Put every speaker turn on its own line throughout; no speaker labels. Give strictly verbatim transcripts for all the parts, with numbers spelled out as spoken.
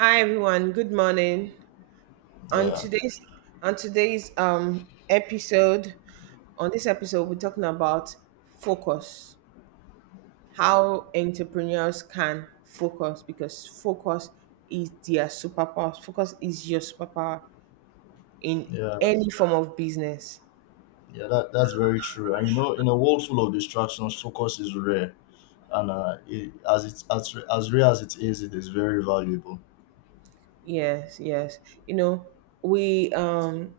Hi everyone, good morning. On
Yeah,
today's on today's um episode, on this episode we're talking about focus. How entrepreneurs can focus because focus is their superpower. Focus is your superpower in
yeah,
any form of business.
yeah. That that's very true. And you know, in a world full of distractions, focus is rare, and uh, it, as it's as as rare as it is, it is very valuable.
Yes, yes. You know, we um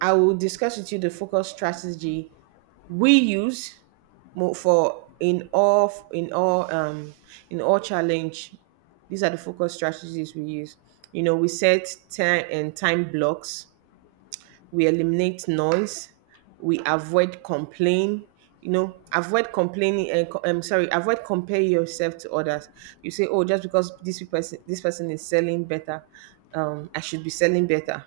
I will discuss with you the focus strategy we use mo- for in all in all um in all challenge. These are the focus strategies we use. You know, we set time and time blocks. We eliminate noise. We avoid complain. You know, avoid complaining and co- I'm sorry, avoid compare yourself to others. You say, oh, just because this person this person is selling better, um, I should be selling better.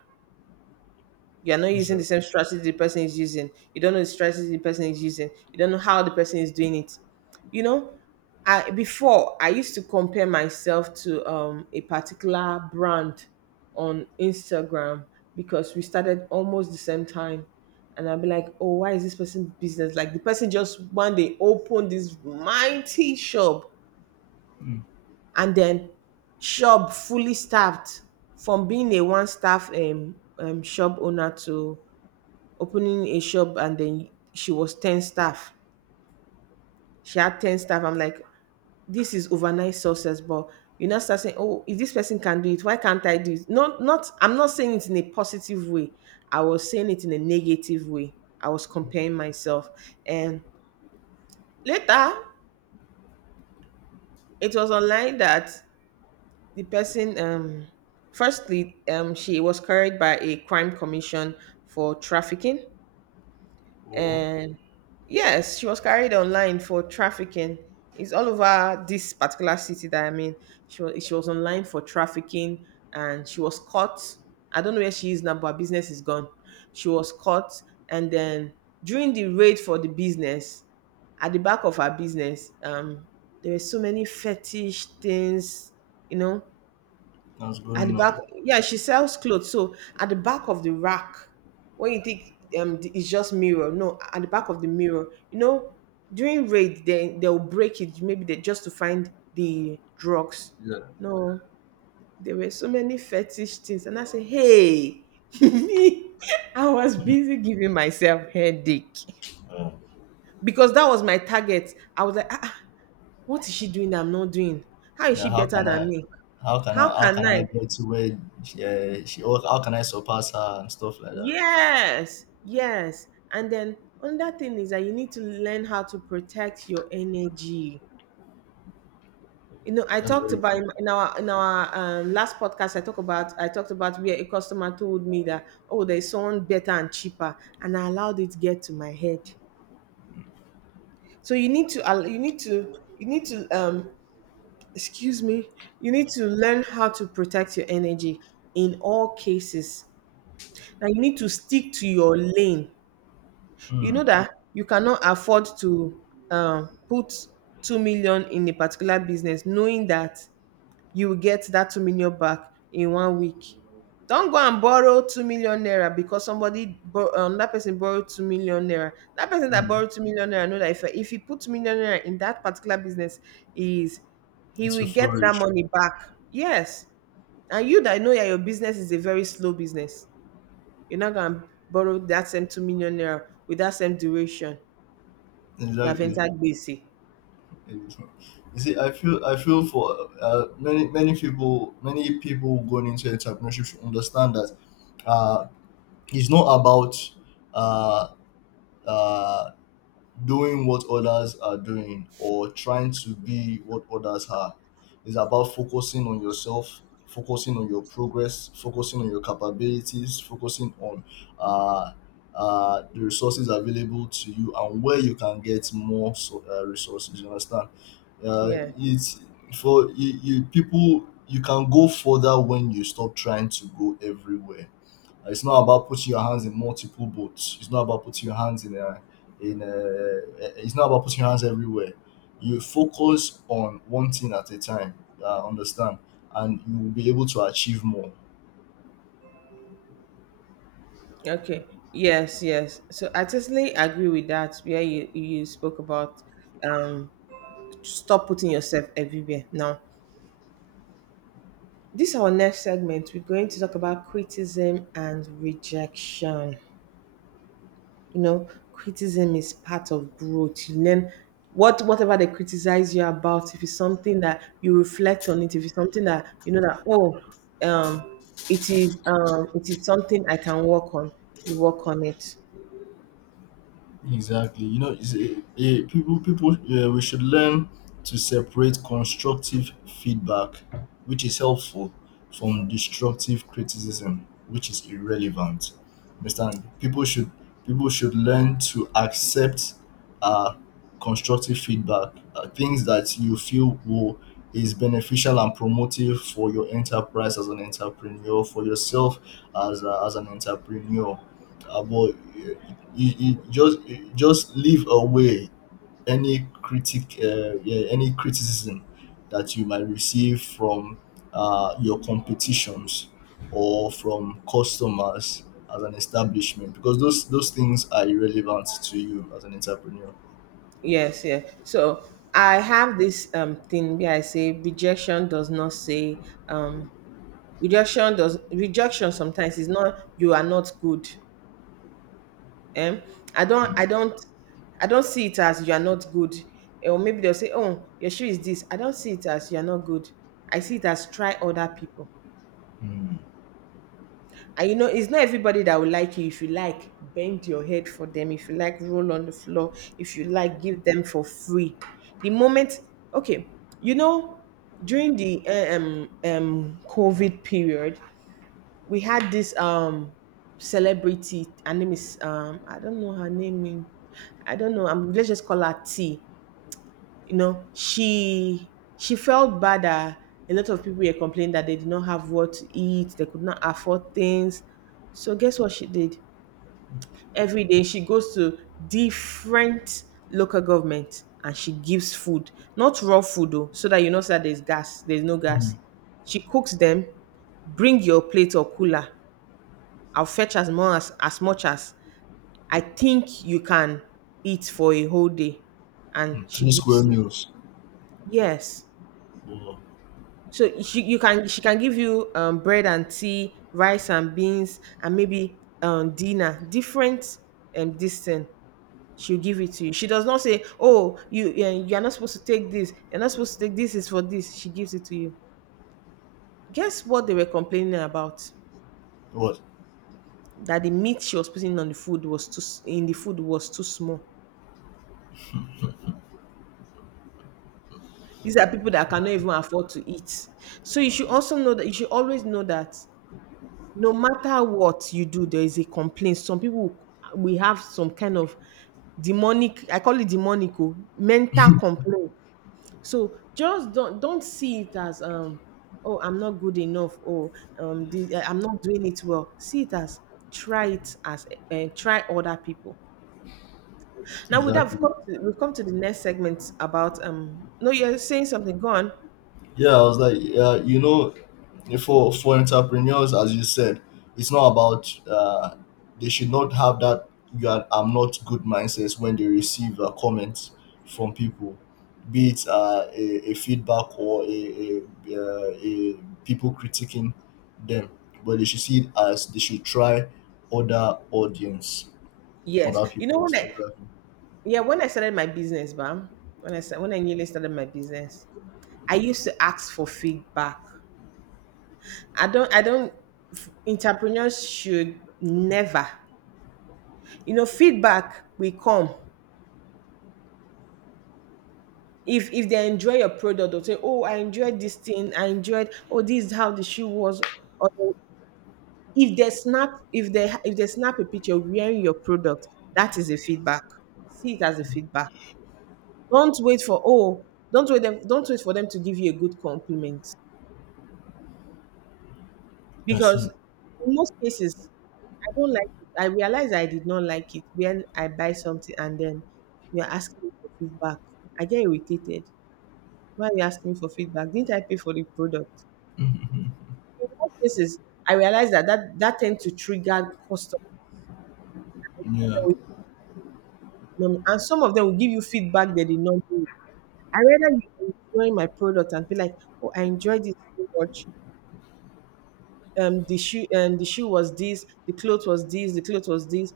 You're not using
So,
the same strategy the person is using. You don't know the strategy the person is using. You don't know how the person is doing it. You know, I before I used to compare myself to um, a particular brand on Instagram because we started almost the same time. And I'd be like, oh, why is this person business? Like the person just one day opened this mighty shop,
mm,
and then shop fully staffed, from being a one staff um, um, shop owner to opening a shop, and then she was ten staff. She had ten staff. I'm like, this is overnight success, but you now start saying, oh, if this person can do it, why can't I do it? Not not I'm not saying it in a positive way. I was saying it in a negative way. I was comparing myself. And later it was online that the person um firstly um she was carried by a crime commission for trafficking.
oh,
And yes, she was carried online for trafficking. It's all over this particular city that I'm in. She was, she was online for trafficking and she was caught. I don't know where she is now, but her business is gone. She was caught, and then during the raid for the business, at the back of her business, um, there were so many fetish things, you know,
what's
at
going
the back,
on?
yeah, she sells clothes. So at the back of the rack, when you think um the- it's just mirror, no, at the back of the mirror, you know, during raid they they'll break it maybe they just to find the drugs.
Yeah,
No, there were so many fetish things, and I said, hey, I was busy giving myself headache
uh,
because that was my target. I was like, ah, ah, what is she doing that I'm not doing? How is
yeah.
she
How
better
can
than
I?
me?
How can I?
How
How
can
can
I?
I get to where? Yeah, she. Or how can I surpass her and stuff like that?
Yes, yes. And then another thing is that you need to learn how to protect your energy. You know, I
That's
talked
very
about
true.
in in our in our um, last podcast. I talked about I talked about where a customer told me that oh, there's someone better and cheaper, and I allowed it to get to my head. So you need to al- you need to you need to um excuse me, you need to learn how to protect your energy in all cases. Now you need to stick to your lane. You know
Mm,
that you cannot afford to um, put two million in a particular business knowing that you will get that two million back in one week. Don't go and borrow two million naira because somebody bor- um, that person borrowed two million naira, that person that
mm.
borrowed two million naira know that if, if he put two million naira in that particular business is he
It's
will
to
get that
flourish.
money back. Yes, and you that know that your business is a very slow business, you're not going to borrow that same two million naira with that same duration. You have
Exactly.
entered B C.
You see, I feel I feel for uh, many many people many people going into entrepreneurship should understand that uh, it's not about uh, uh, doing what others are doing or trying to be what others are. It's about focusing on yourself, focusing on your progress, focusing on your capabilities, focusing on uh, uh, the resources available to you and where you can get more so, uh, resources. You understand? Uh,
Yeah.
it's for you, you people. You can go further when you stop trying to go everywhere. It's not about putting your hands in multiple boats. It's not about putting your hands in a, in a, it's not about putting your hands everywhere. You focus on one thing at a time, uh, understand, and you will be able to achieve more.
Okay. Yes, yes. So I totally agree with that. Where you, you spoke about um stop putting yourself everywhere. Now, this our next segment. We're going to talk about criticism and rejection. You know, criticism is part of growth. You learn what whatever they criticize you about. If it's something that you reflect on it, if it's something that you know that oh um it is um it is something I can work on, you work on it.
Exactly. You know, it's a, a, people people, uh, we should learn to separate constructive feedback, which is helpful, from destructive criticism, which is irrelevant. Understand? People should people should learn to accept uh, constructive feedback, uh, things that you feel will is beneficial and promotive for your enterprise as an entrepreneur, for yourself as a, as an entrepreneur. Uh, but eh, you, you just you just leave away any critic uh, yeah, any criticism that you might receive from uh, your competitions or from customers as an establishment, because those those things are irrelevant to you as an entrepreneur.
Yes, yeah. So I have this um thing where I say rejection does not say um rejection does rejection sometimes is not you are not good. Um I don't I don't I don't see it as you are not good. Eh, Or maybe they'll say, oh, your shoe is this. I don't see it as you are not good. I see it as try other people.
Mm.
And you know, it's not everybody that will like you. If you like, bend your head for them. If you like, roll on the floor. If you like, give them for free. The moment, okay, you know, during the uh, um um COVID period, we had this um celebrity. Her name is um I don't know her name. I don't know. Um, let's just call her T. You know, she she felt bad that a lot of people were complaining that they did not have what to eat, they could not afford things. So guess what she did? Every day she goes to different local government and she gives food, not raw food though, so that you know so that there's gas, there's no
Mm.
gas. She cooks them, bring your plate or cooler. I'll fetch as much as, as much as I think you can eat for a whole day. And
Mm.
she
Three square
gives you.
meals.
Yes.
Oh,
So she you can she can give you um, bread and tea, rice and beans, and maybe um, dinner. Different um, this thing she'll give it to you. She does not say, "Oh, you eh, you are not supposed to take this. You're not supposed to take this. Is for this." She gives it to you. Guess what they were complaining about?
What
That the meat she was putting on the food was too s- in the food was too small. These are people that cannot even afford to eat. So you should also know that you should always know that no matter what you do, there is a complaint. Some people we have some kind of demonic, I call it demonic, oh, mental complaint. So just don't don't see it as um oh, I'm not good enough, or um the, I'm not doing it well. See it as try it as uh, try other people. Now we'd have
exactly?
come to, we've come to the next segment about um no, you're saying something, go on.
Yeah, I was like, yeah, you know, for for entrepreneurs, as you said, it's not about, uh, they should not have that "you are," "I'm not good" mindsets when they receive uh, comments from people, be it uh, a, a feedback or a, a, uh, a people critiquing them, but they should see it as they should try other audience,
Yes.
other
You know,
people.
when
So
I
exactly.
yeah, when I started my business, Bam, when I sta- when I newly started my business, I used to ask for feedback. I don't I don't f- entrepreneurs should never. You know, feedback will come. If if they enjoy your product, they'll say, oh, I enjoyed this thing, I enjoyed oh, this is how the shoe was. Or if they snap if they if they snap a picture wearing your product, that is a feedback. See it as a feedback. Don't wait for oh, don't wait them, don't wait for them to give you a good compliment,
I
because
see.
in most cases I don't like it. I realize I did not like it when I buy something and then you're asking me for feedback. I get irritated. Why are you asking me for feedback? Didn't I pay for the product? In most cases, I realize that that, that tends to trigger customers.
hmm Yeah.
that will- um, And some of them will give you feedback they did not do. I rather you enjoy my product and be like, oh, I enjoyed it so much. Um, the shoe, um, the shoe was this, the cloth was this, the cloth was this.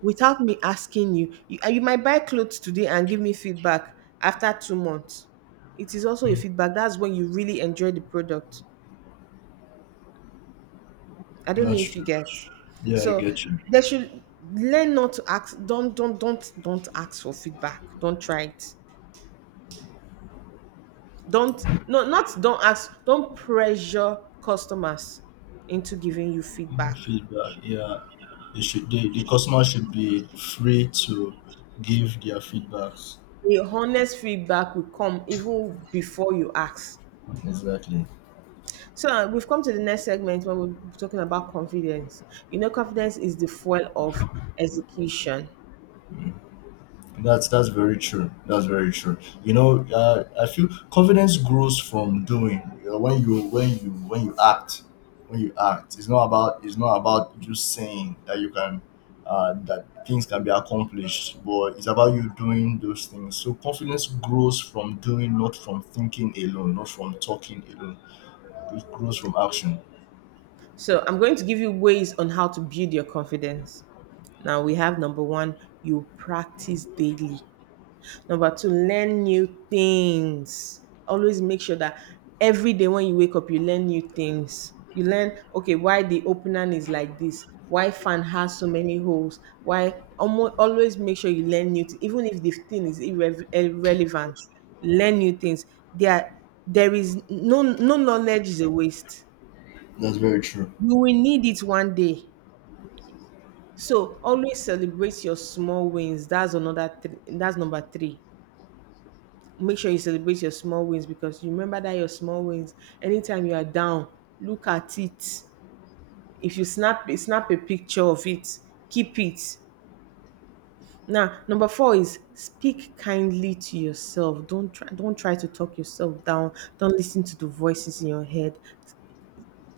Without me asking you. You, uh, you might buy clothes today and give me feedback after two months. It is also a
Mm,
feedback. That's when you really enjoy the product. I don't know
that's
if you
true.
get.
Yeah, I
So
get you.
they should learn not to ask. Don't don't don't don't ask for feedback. Don't try it. Don't, no, not don't ask. Don't pressure customers into giving you feedback.
Feedback. Yeah, they should the, the customer should be free to give their feedbacks.
A honest feedback will come even before you ask.
Exactly.
So uh, we've come to the next segment when we're talking about confidence. You know, confidence is the fuel of execution.
That's that's very true. That's very true. You know, uh, I feel confidence grows from doing. you know, when you when you when you act when you act, it's not about it's not about just saying that you can, uh, that things can be accomplished, but it's about you doing those things. So confidence grows from doing, not from thinking alone, not from talking alone. It grows from action.
So I'm going to give you ways on how to build your confidence. Now we have number one, you practice daily. Number two, learn new things. Always make sure that every day when you wake up, you learn new things. You learn, okay, why the opener is like this, why fan has so many holes, why almost always make sure you learn new things, even if the thing is irre- irrelevant. Learn new things. There, there is no no knowledge is a waste.
That's very true.
You will need it one day. So always celebrate your small wins. That's another. Th- that's number three. Make sure you celebrate your small wins because you remember that your small wins, anytime you are down, look at it. If you snap snap a picture of it, keep it. Now number four is speak kindly to yourself. Don't try don't try to talk yourself down. Don't listen to the voices in your head.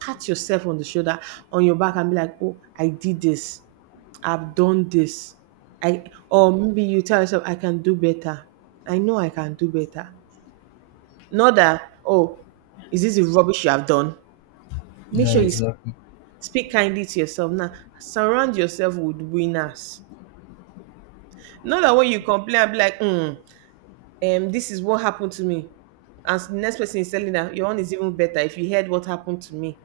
Pat yourself on the shoulder, on your back, and be like, oh, I did this. I've done this. I, or maybe you tell yourself, I can do better. I know I can do better. Not that, oh, is this the rubbish you have done? Make
Yeah,
sure you sp-
exactly.
Speak kindly to yourself now. Surround yourself with winners. Not that when you complain, I'll be like, mm, um, this is what happened to me. And the next person is telling that your own is even better if you heard what happened to me.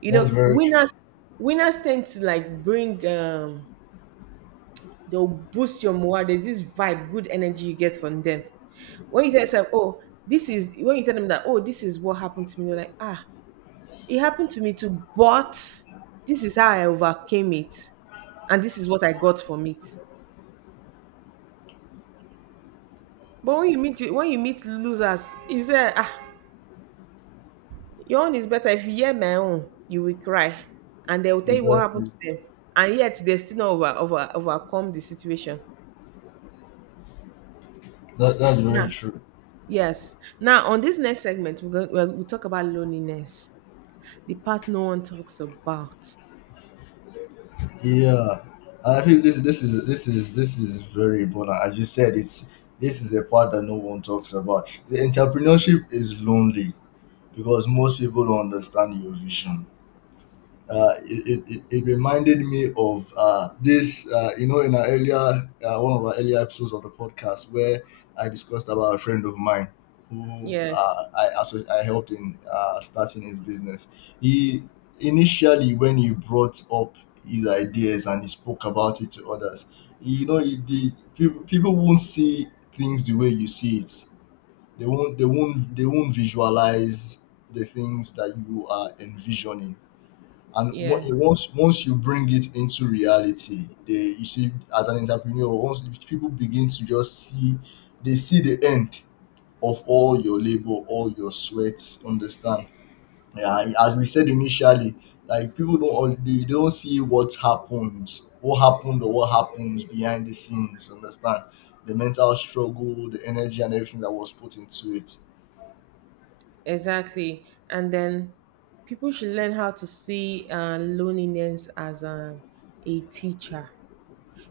You
That's
know,
very true.
winners winners tend to like bring um they'll boost your morale. There's this vibe, good energy you get from them. When you tell yourself, oh, this is when you tell them that, oh, this is what happened to me, they're like, ah, it happened to me too, but this is how I overcame it, and this is what I got from it. But when you meet when you meet losers, you say, "Ah, your own is better. If you hear my own, you will cry," and they will tell you what happened
Exactly.
to them, and yet they've still not over, over overcome the situation.
That, that's very
Now,
true.
yes. Now, on this next segment, we're going we'll, we'll talk about loneliness, the part no one talks about.
Yeah, I think this this is this is this is very important. As you said, it's this is a part that no one talks about. The entrepreneurship is lonely because most people don't understand your vision. Uh, it, it, it reminded me of uh, this, uh, you know, in our earlier, uh, one of our earlier episodes of the podcast where I discussed about a friend of mine who
Yes,
uh, I, asso- I helped in uh, starting his business. He, initially, when he brought up his ideas and he spoke about it to others, you know, it, the, people, people won't see things the way you see it. They won't, they won't, they won't visualize the things that you are envisioning, and
yes.
on- once once you bring it into reality, they you see. As an entrepreneur, once people begin to just see, they see the end of all your labor, all your sweat. Understand? Yeah, and as we said initially, like people, don't al- they don't see what happens, what happened or what happens behind the scenes. Understand? The mental struggle, the energy, and everything that was put into it.
Exactly. And then people should learn how to see uh, loneliness as a, a teacher,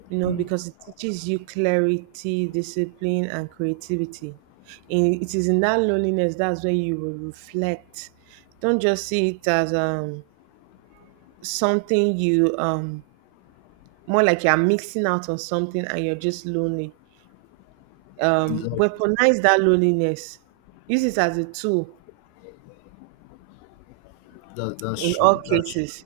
you know,
Mm.
because it teaches you clarity, discipline, and creativity. In, it is in that loneliness, that's where you will reflect. Don't just see it as um, something you, um, more like you're mixing out on something and you're just lonely. Um,
Exactly.
weaponize that loneliness, use it as a tool
That, that's
in all
true. That's true.
cases.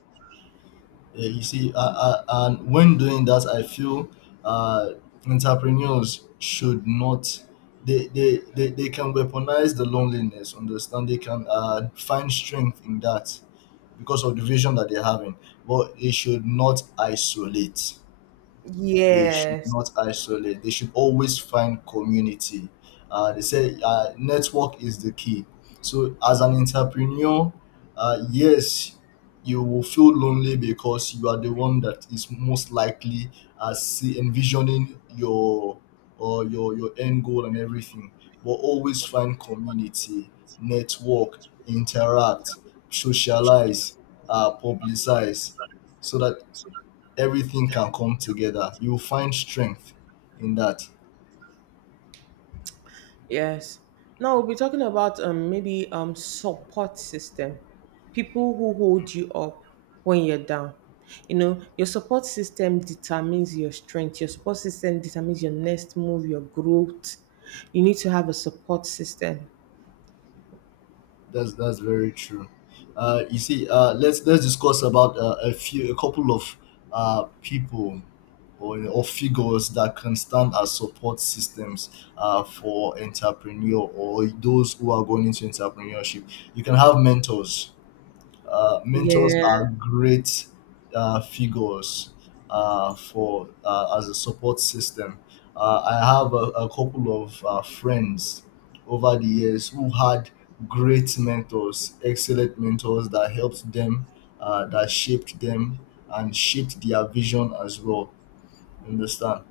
Yeah, you see, uh, uh, and when doing that, I feel uh, entrepreneurs should not. They, they, they, they can weaponize the loneliness, understand; they can uh, find strength in that because of the vision that they're having, but they should not isolate. They should
Yes.
not isolate. They should always find community. Uh, they say uh, network is the key. So, as an entrepreneur, uh, yes, you will feel lonely because you are the one that is most likely, uh, see, envisioning your or your your end goal and everything. But always find community, network, interact, socialize, uh, publicize, so that everything can come together. You'll find strength in that.
Yes. Now we'll be talking about um maybe um support system. People who hold you up when you're down. You know, your support system determines your strength. Your support system determines your next move, your growth. You need to have a support system.
That's that's very true. Uh, you see, uh, let's let's discuss about uh, a few, a couple of uh, people or or figures that can stand as support systems uh, for entrepreneur or those who are going into entrepreneurship. You can have mentors. uh, mentors are
Yeah.
great uh, figures uh, for uh, as a support system. Uh, I have a, a couple of uh, friends over the years who had great mentors, excellent mentors that helped them, uh, that shaped them, and shaped their vision as well. Understand?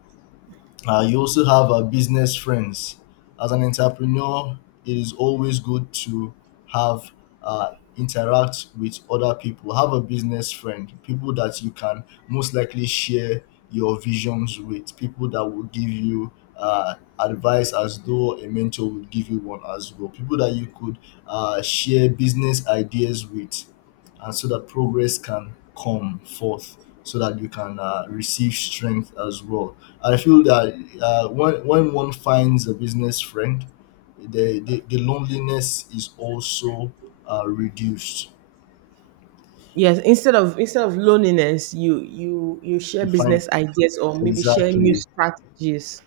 Uh, you also have uh, business friends. As an entrepreneur, it is always good to have uh, interact with other people. Have a business friend, people that you can most likely share your visions with, people that will give you uh, advice as though a mentor would give you one as well. People that you could uh, share business ideas with, and so that progress can come forth, so that you can uh, receive strength as well. I feel that uh, when when one finds a business friend, the the, the loneliness is also uh, reduced.
Yes. Instead of instead of loneliness, you you you share
You find
business ideas or maybe share new
exactly
strategies.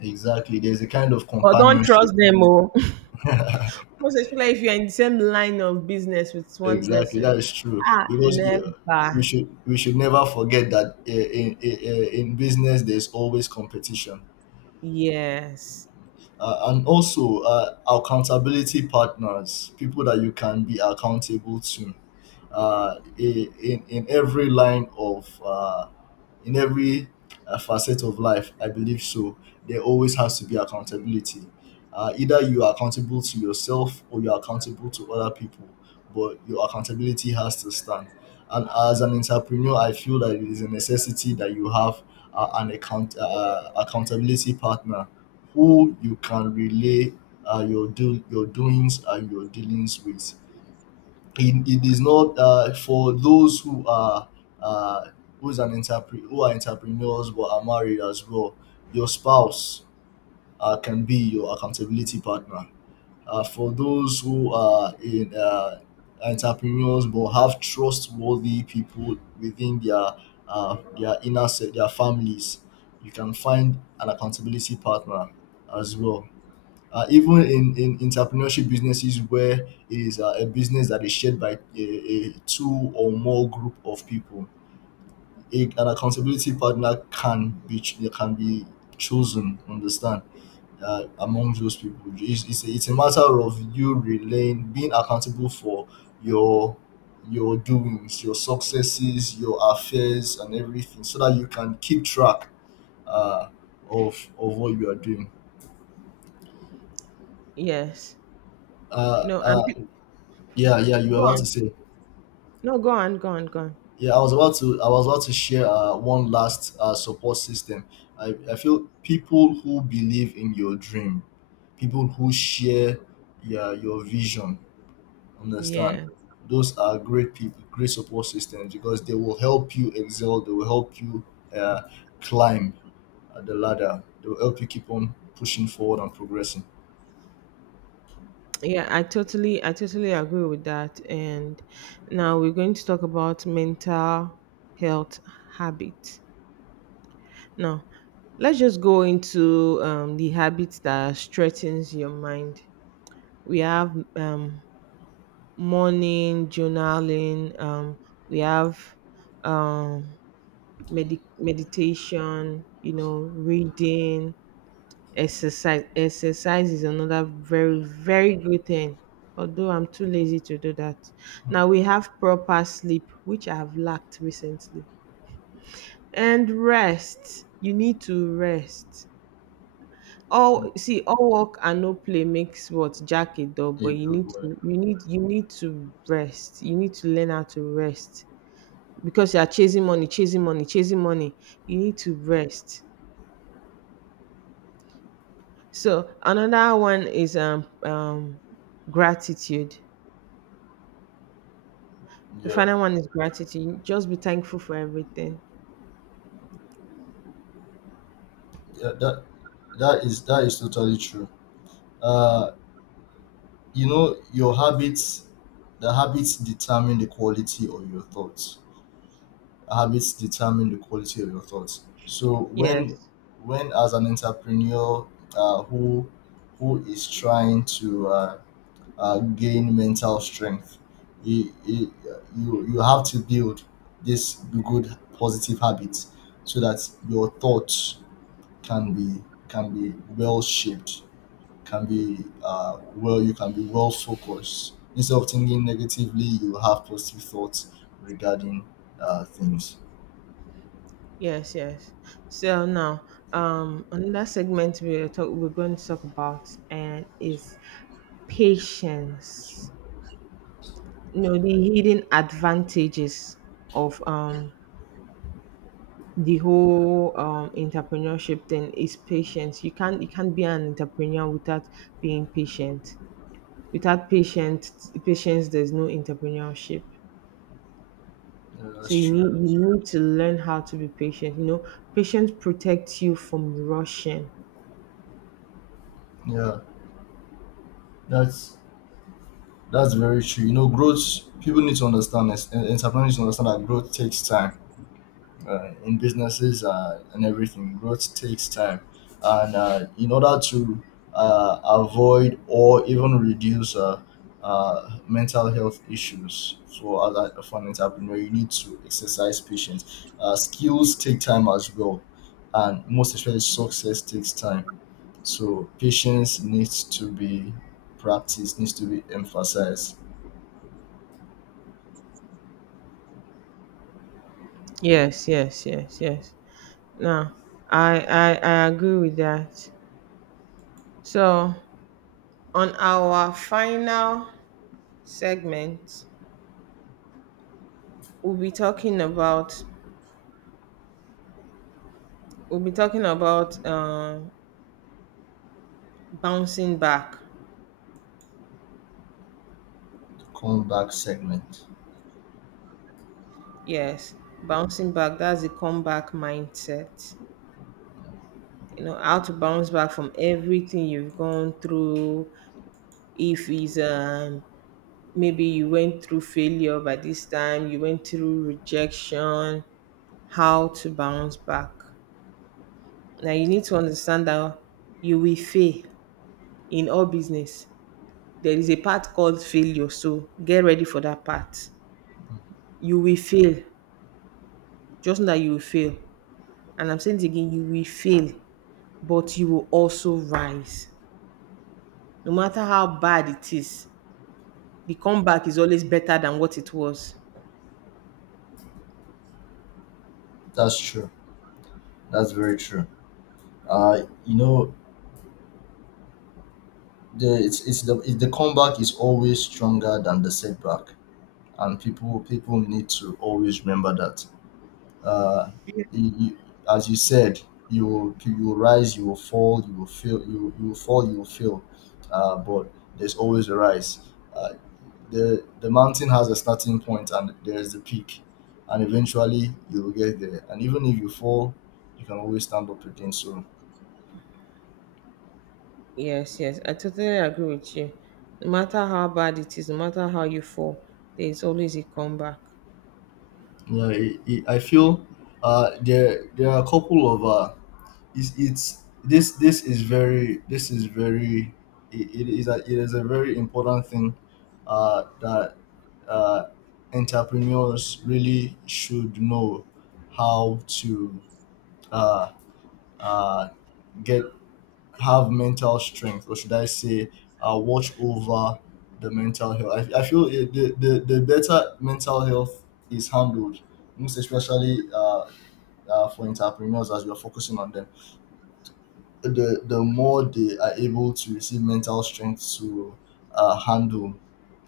exactly there's a kind of
But don't trust
companionship.
them all. Most especially if you're in the same line of business with one
Exactly,
person.
that is true,
Ah,
because you,
never.
we should we should never forget that uh, in in, uh, in business there's always competition.
Yes.
Uh, and also uh, accountability partners, people that you can be accountable to uh, i- in in every line of, uh, in every uh, facet of life. I believe so. There always has to be accountability. Uh, either you are accountable to yourself or you are accountable to other people, but your accountability has to stand. And as an entrepreneur, I feel that it is a necessity that you have uh, an account uh, accountability partner who you can relay uh, your do your doings and your dealings with. It, it is not uh, for those who are uh, who's an entrepreneur who are entrepreneurs but are married as well. Your spouse uh, can be your accountability partner. Uh, for those who are in uh, entrepreneurs but have trustworthy people within their uh, their inner set, their families, you can find an accountability partner as well. Uh, even in, in entrepreneurship businesses where it is uh, a business that is shared by a, a two or more group of people, A, an accountability partner can be ch- can be chosen. Understand, uh, among those people, It's, it's, a, it's a matter of you relaying, being accountable for your your doings, your successes, your affairs, and everything, so that you can keep track uh, of of what you are doing.
Yes. You
Uh,
know, and
uh,
pe-
yeah, yeah, you were
Go
about to
on.
say.
No, go on, go on, go on.
Yeah, I was about to I was about to share uh, one last uh, support system. I, I feel people who believe in your dream, people who share your your vision, understand.
Yeah.
Those are great people, great support systems because they will help you excel. They will help you uh, climb uh, the ladder. They will help you keep on pushing forward and progressing.
Yeah, I totally I totally agree with that. And now we're going to talk about mental health habits. Now, let's just go into um, the habits that strengthens your mind. We have um, morning journaling. Um, we have um, medi- meditation, you know, reading, exercise. Exercise is another very, very good thing. Although I'm too lazy to do that. Now we have proper sleep, which I have lacked recently. And rest. You need to rest.
Mhm.
All see, all work and no play makes what Jack a dog, but
It
you
will
need to
work.
you need you need to rest. You need to learn how to rest. Because you are chasing money, chasing money, chasing money. You need to rest. So another one is um, um, gratitude. The
Yeah,
final one is gratitude. Just be thankful for everything.
yeah. That that is that is totally true. Uh, you know your habits The habits determine the quality of your thoughts. Habits determine the quality of your thoughts. So when
Yes,
when as an entrepreneur, uh, who who is trying to uh, uh, gain mental strength, you, you you you have to build this good positive habits so that your thoughts can be can be well shaped, can be uh, well you can be well focused instead of thinking negatively. You have positive thoughts regarding uh, things.
yes, yes. So now, um, another segment we're talk we're going to talk about and is patience. You know, the hidden advantages of um the whole um entrepreneurship thing is patience. You can't you can't be an entrepreneur without being patient. Without patient patience, there's no entrepreneurship.
Yeah, that's
So you
true.
need you need to learn how to be patient. You know, patience protects you from rushing.
Yeah, that's that's very true. You know growth People need to understand, and entrepreneurs need to understand, that growth takes time, uh, in businesses uh, and everything. Growth takes time, and uh, in order to uh, avoid or even reduce uh, uh, mental health issues for other for an entrepreneur, you need to exercise patience. Uh, skills take time as well, and most especially success takes time. So patience needs to be practiced, needs to be emphasized.
Yes, yes, yes, yes. No, I, I I agree with that. So on our final segment, we'll be talking about we'll be talking about uh, bouncing back.
Come back segment.
Yes, bouncing back. That's the comeback mindset. You know how to bounce back from everything you've gone through. If it's um maybe you went through failure, by this time you went through rejection, how to bounce back. Now you need to understand that you will fail. In all business there is a part called failure, so get ready for that part. You will fail. Just know that you will fail. And I'm saying it again, you will fail, but you will also rise. No matter how bad it is, the comeback is always better than what it was.
That's true. That's very true. Uh, you know, the it's, it's the it's the comeback is always stronger than the setback, and people people need to always remember that. Uh, you, you, as you said, you will you will rise, you will fall, you will fail, you will- you will fall, you will fail, uh, but there's always a rise. Uh, the the mountain has a starting point and there is the peak, and eventually you will get there. And even if you fall, you can always stand up again. So
Yes, yes, I totally agree with you. No matter how bad it is, no matter how you fall, there is always a comeback.
yeah, it, it, I feel uh, there there are a couple of uh, it's it's this this is very this is very it, it is a, it is a very important thing uh, that uh, entrepreneurs really should know how to uh, uh, get have mental strength, or should I say uh, watch over the mental health. I, I feel it, the, the, the better mental health is handled, most especially uh, uh, for entrepreneurs, as we are focusing on them, the the more they are able to receive mental strength to uh, handle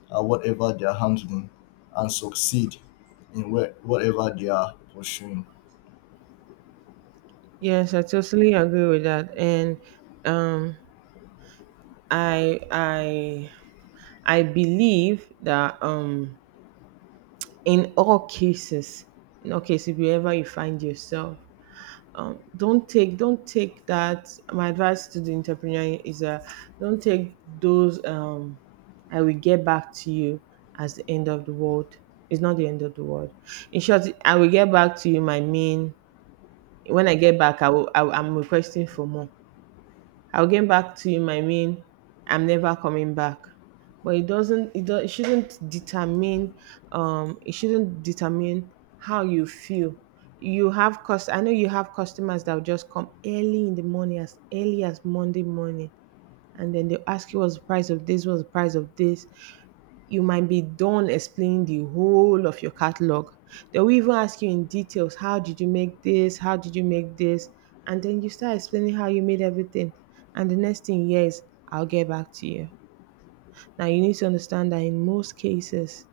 uh, whatever they are handling and succeed in where, whatever they are pursuing.
Yes, I totally agree with that, and um, I I I believe that um, in all cases, in all cases, wherever you find yourself, um, don't take don't take that, my advice to the entrepreneur is uh, don't take those um, I will get back to you as the end of the world. It's not the end of the world. In short, I will get back to you my mean when I get back. i will I, will- I'm requesting for more. I'll get back to you might mean I'm never coming back. But it doesn't it, do, it shouldn't determine um it shouldn't determine how you feel. You have cost I know you have customers that will just come early in the morning, as early as Monday morning, and then they'll ask you, what's the price of this, what's the price of this. You might be done explaining the whole of your catalog. They will even ask you in details, how did you make this? How did you make this? And then you start explaining how you made everything. And the next thing, yes, is, I'll get back to you. Now you need to understand that in most cases,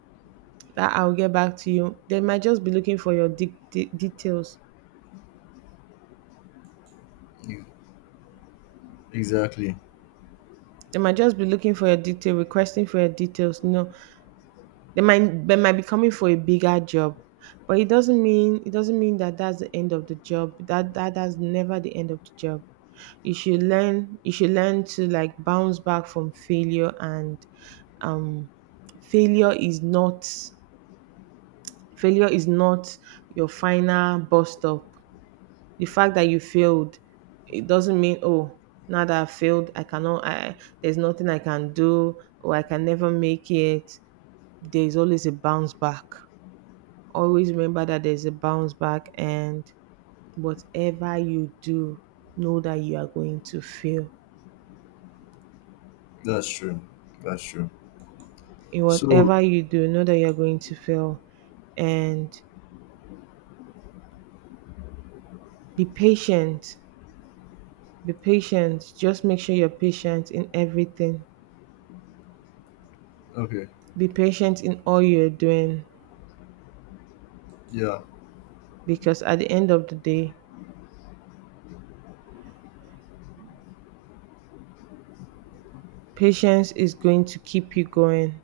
that I'll get back to you, they might just be looking for your de- de- details.
E- Exactly.
They might just be looking for your detail, requesting for your details. No, they might they might be coming for a bigger job, but it doesn't mean it doesn't mean that that's the end of the job. That that that's never the end of the job. You should learn you should learn to like bounce back from failure, and um failure is not failure is not your final bust up. The fact that you failed, it doesn't mean, oh, now that I failed, I cannot I there's nothing I can do or I can never make it. There's always a bounce back. Always remember that there's a bounce back, and whatever you do, know that you are going to fail.
That's true. That's true.
In
So,
whatever you do, know that you are going to fail, and be patient. Be patient. Just make sure you're patient in everything.
okay.
Be patient in all you're doing,
Yeah.
because at the end of the day, patience is going to keep you going.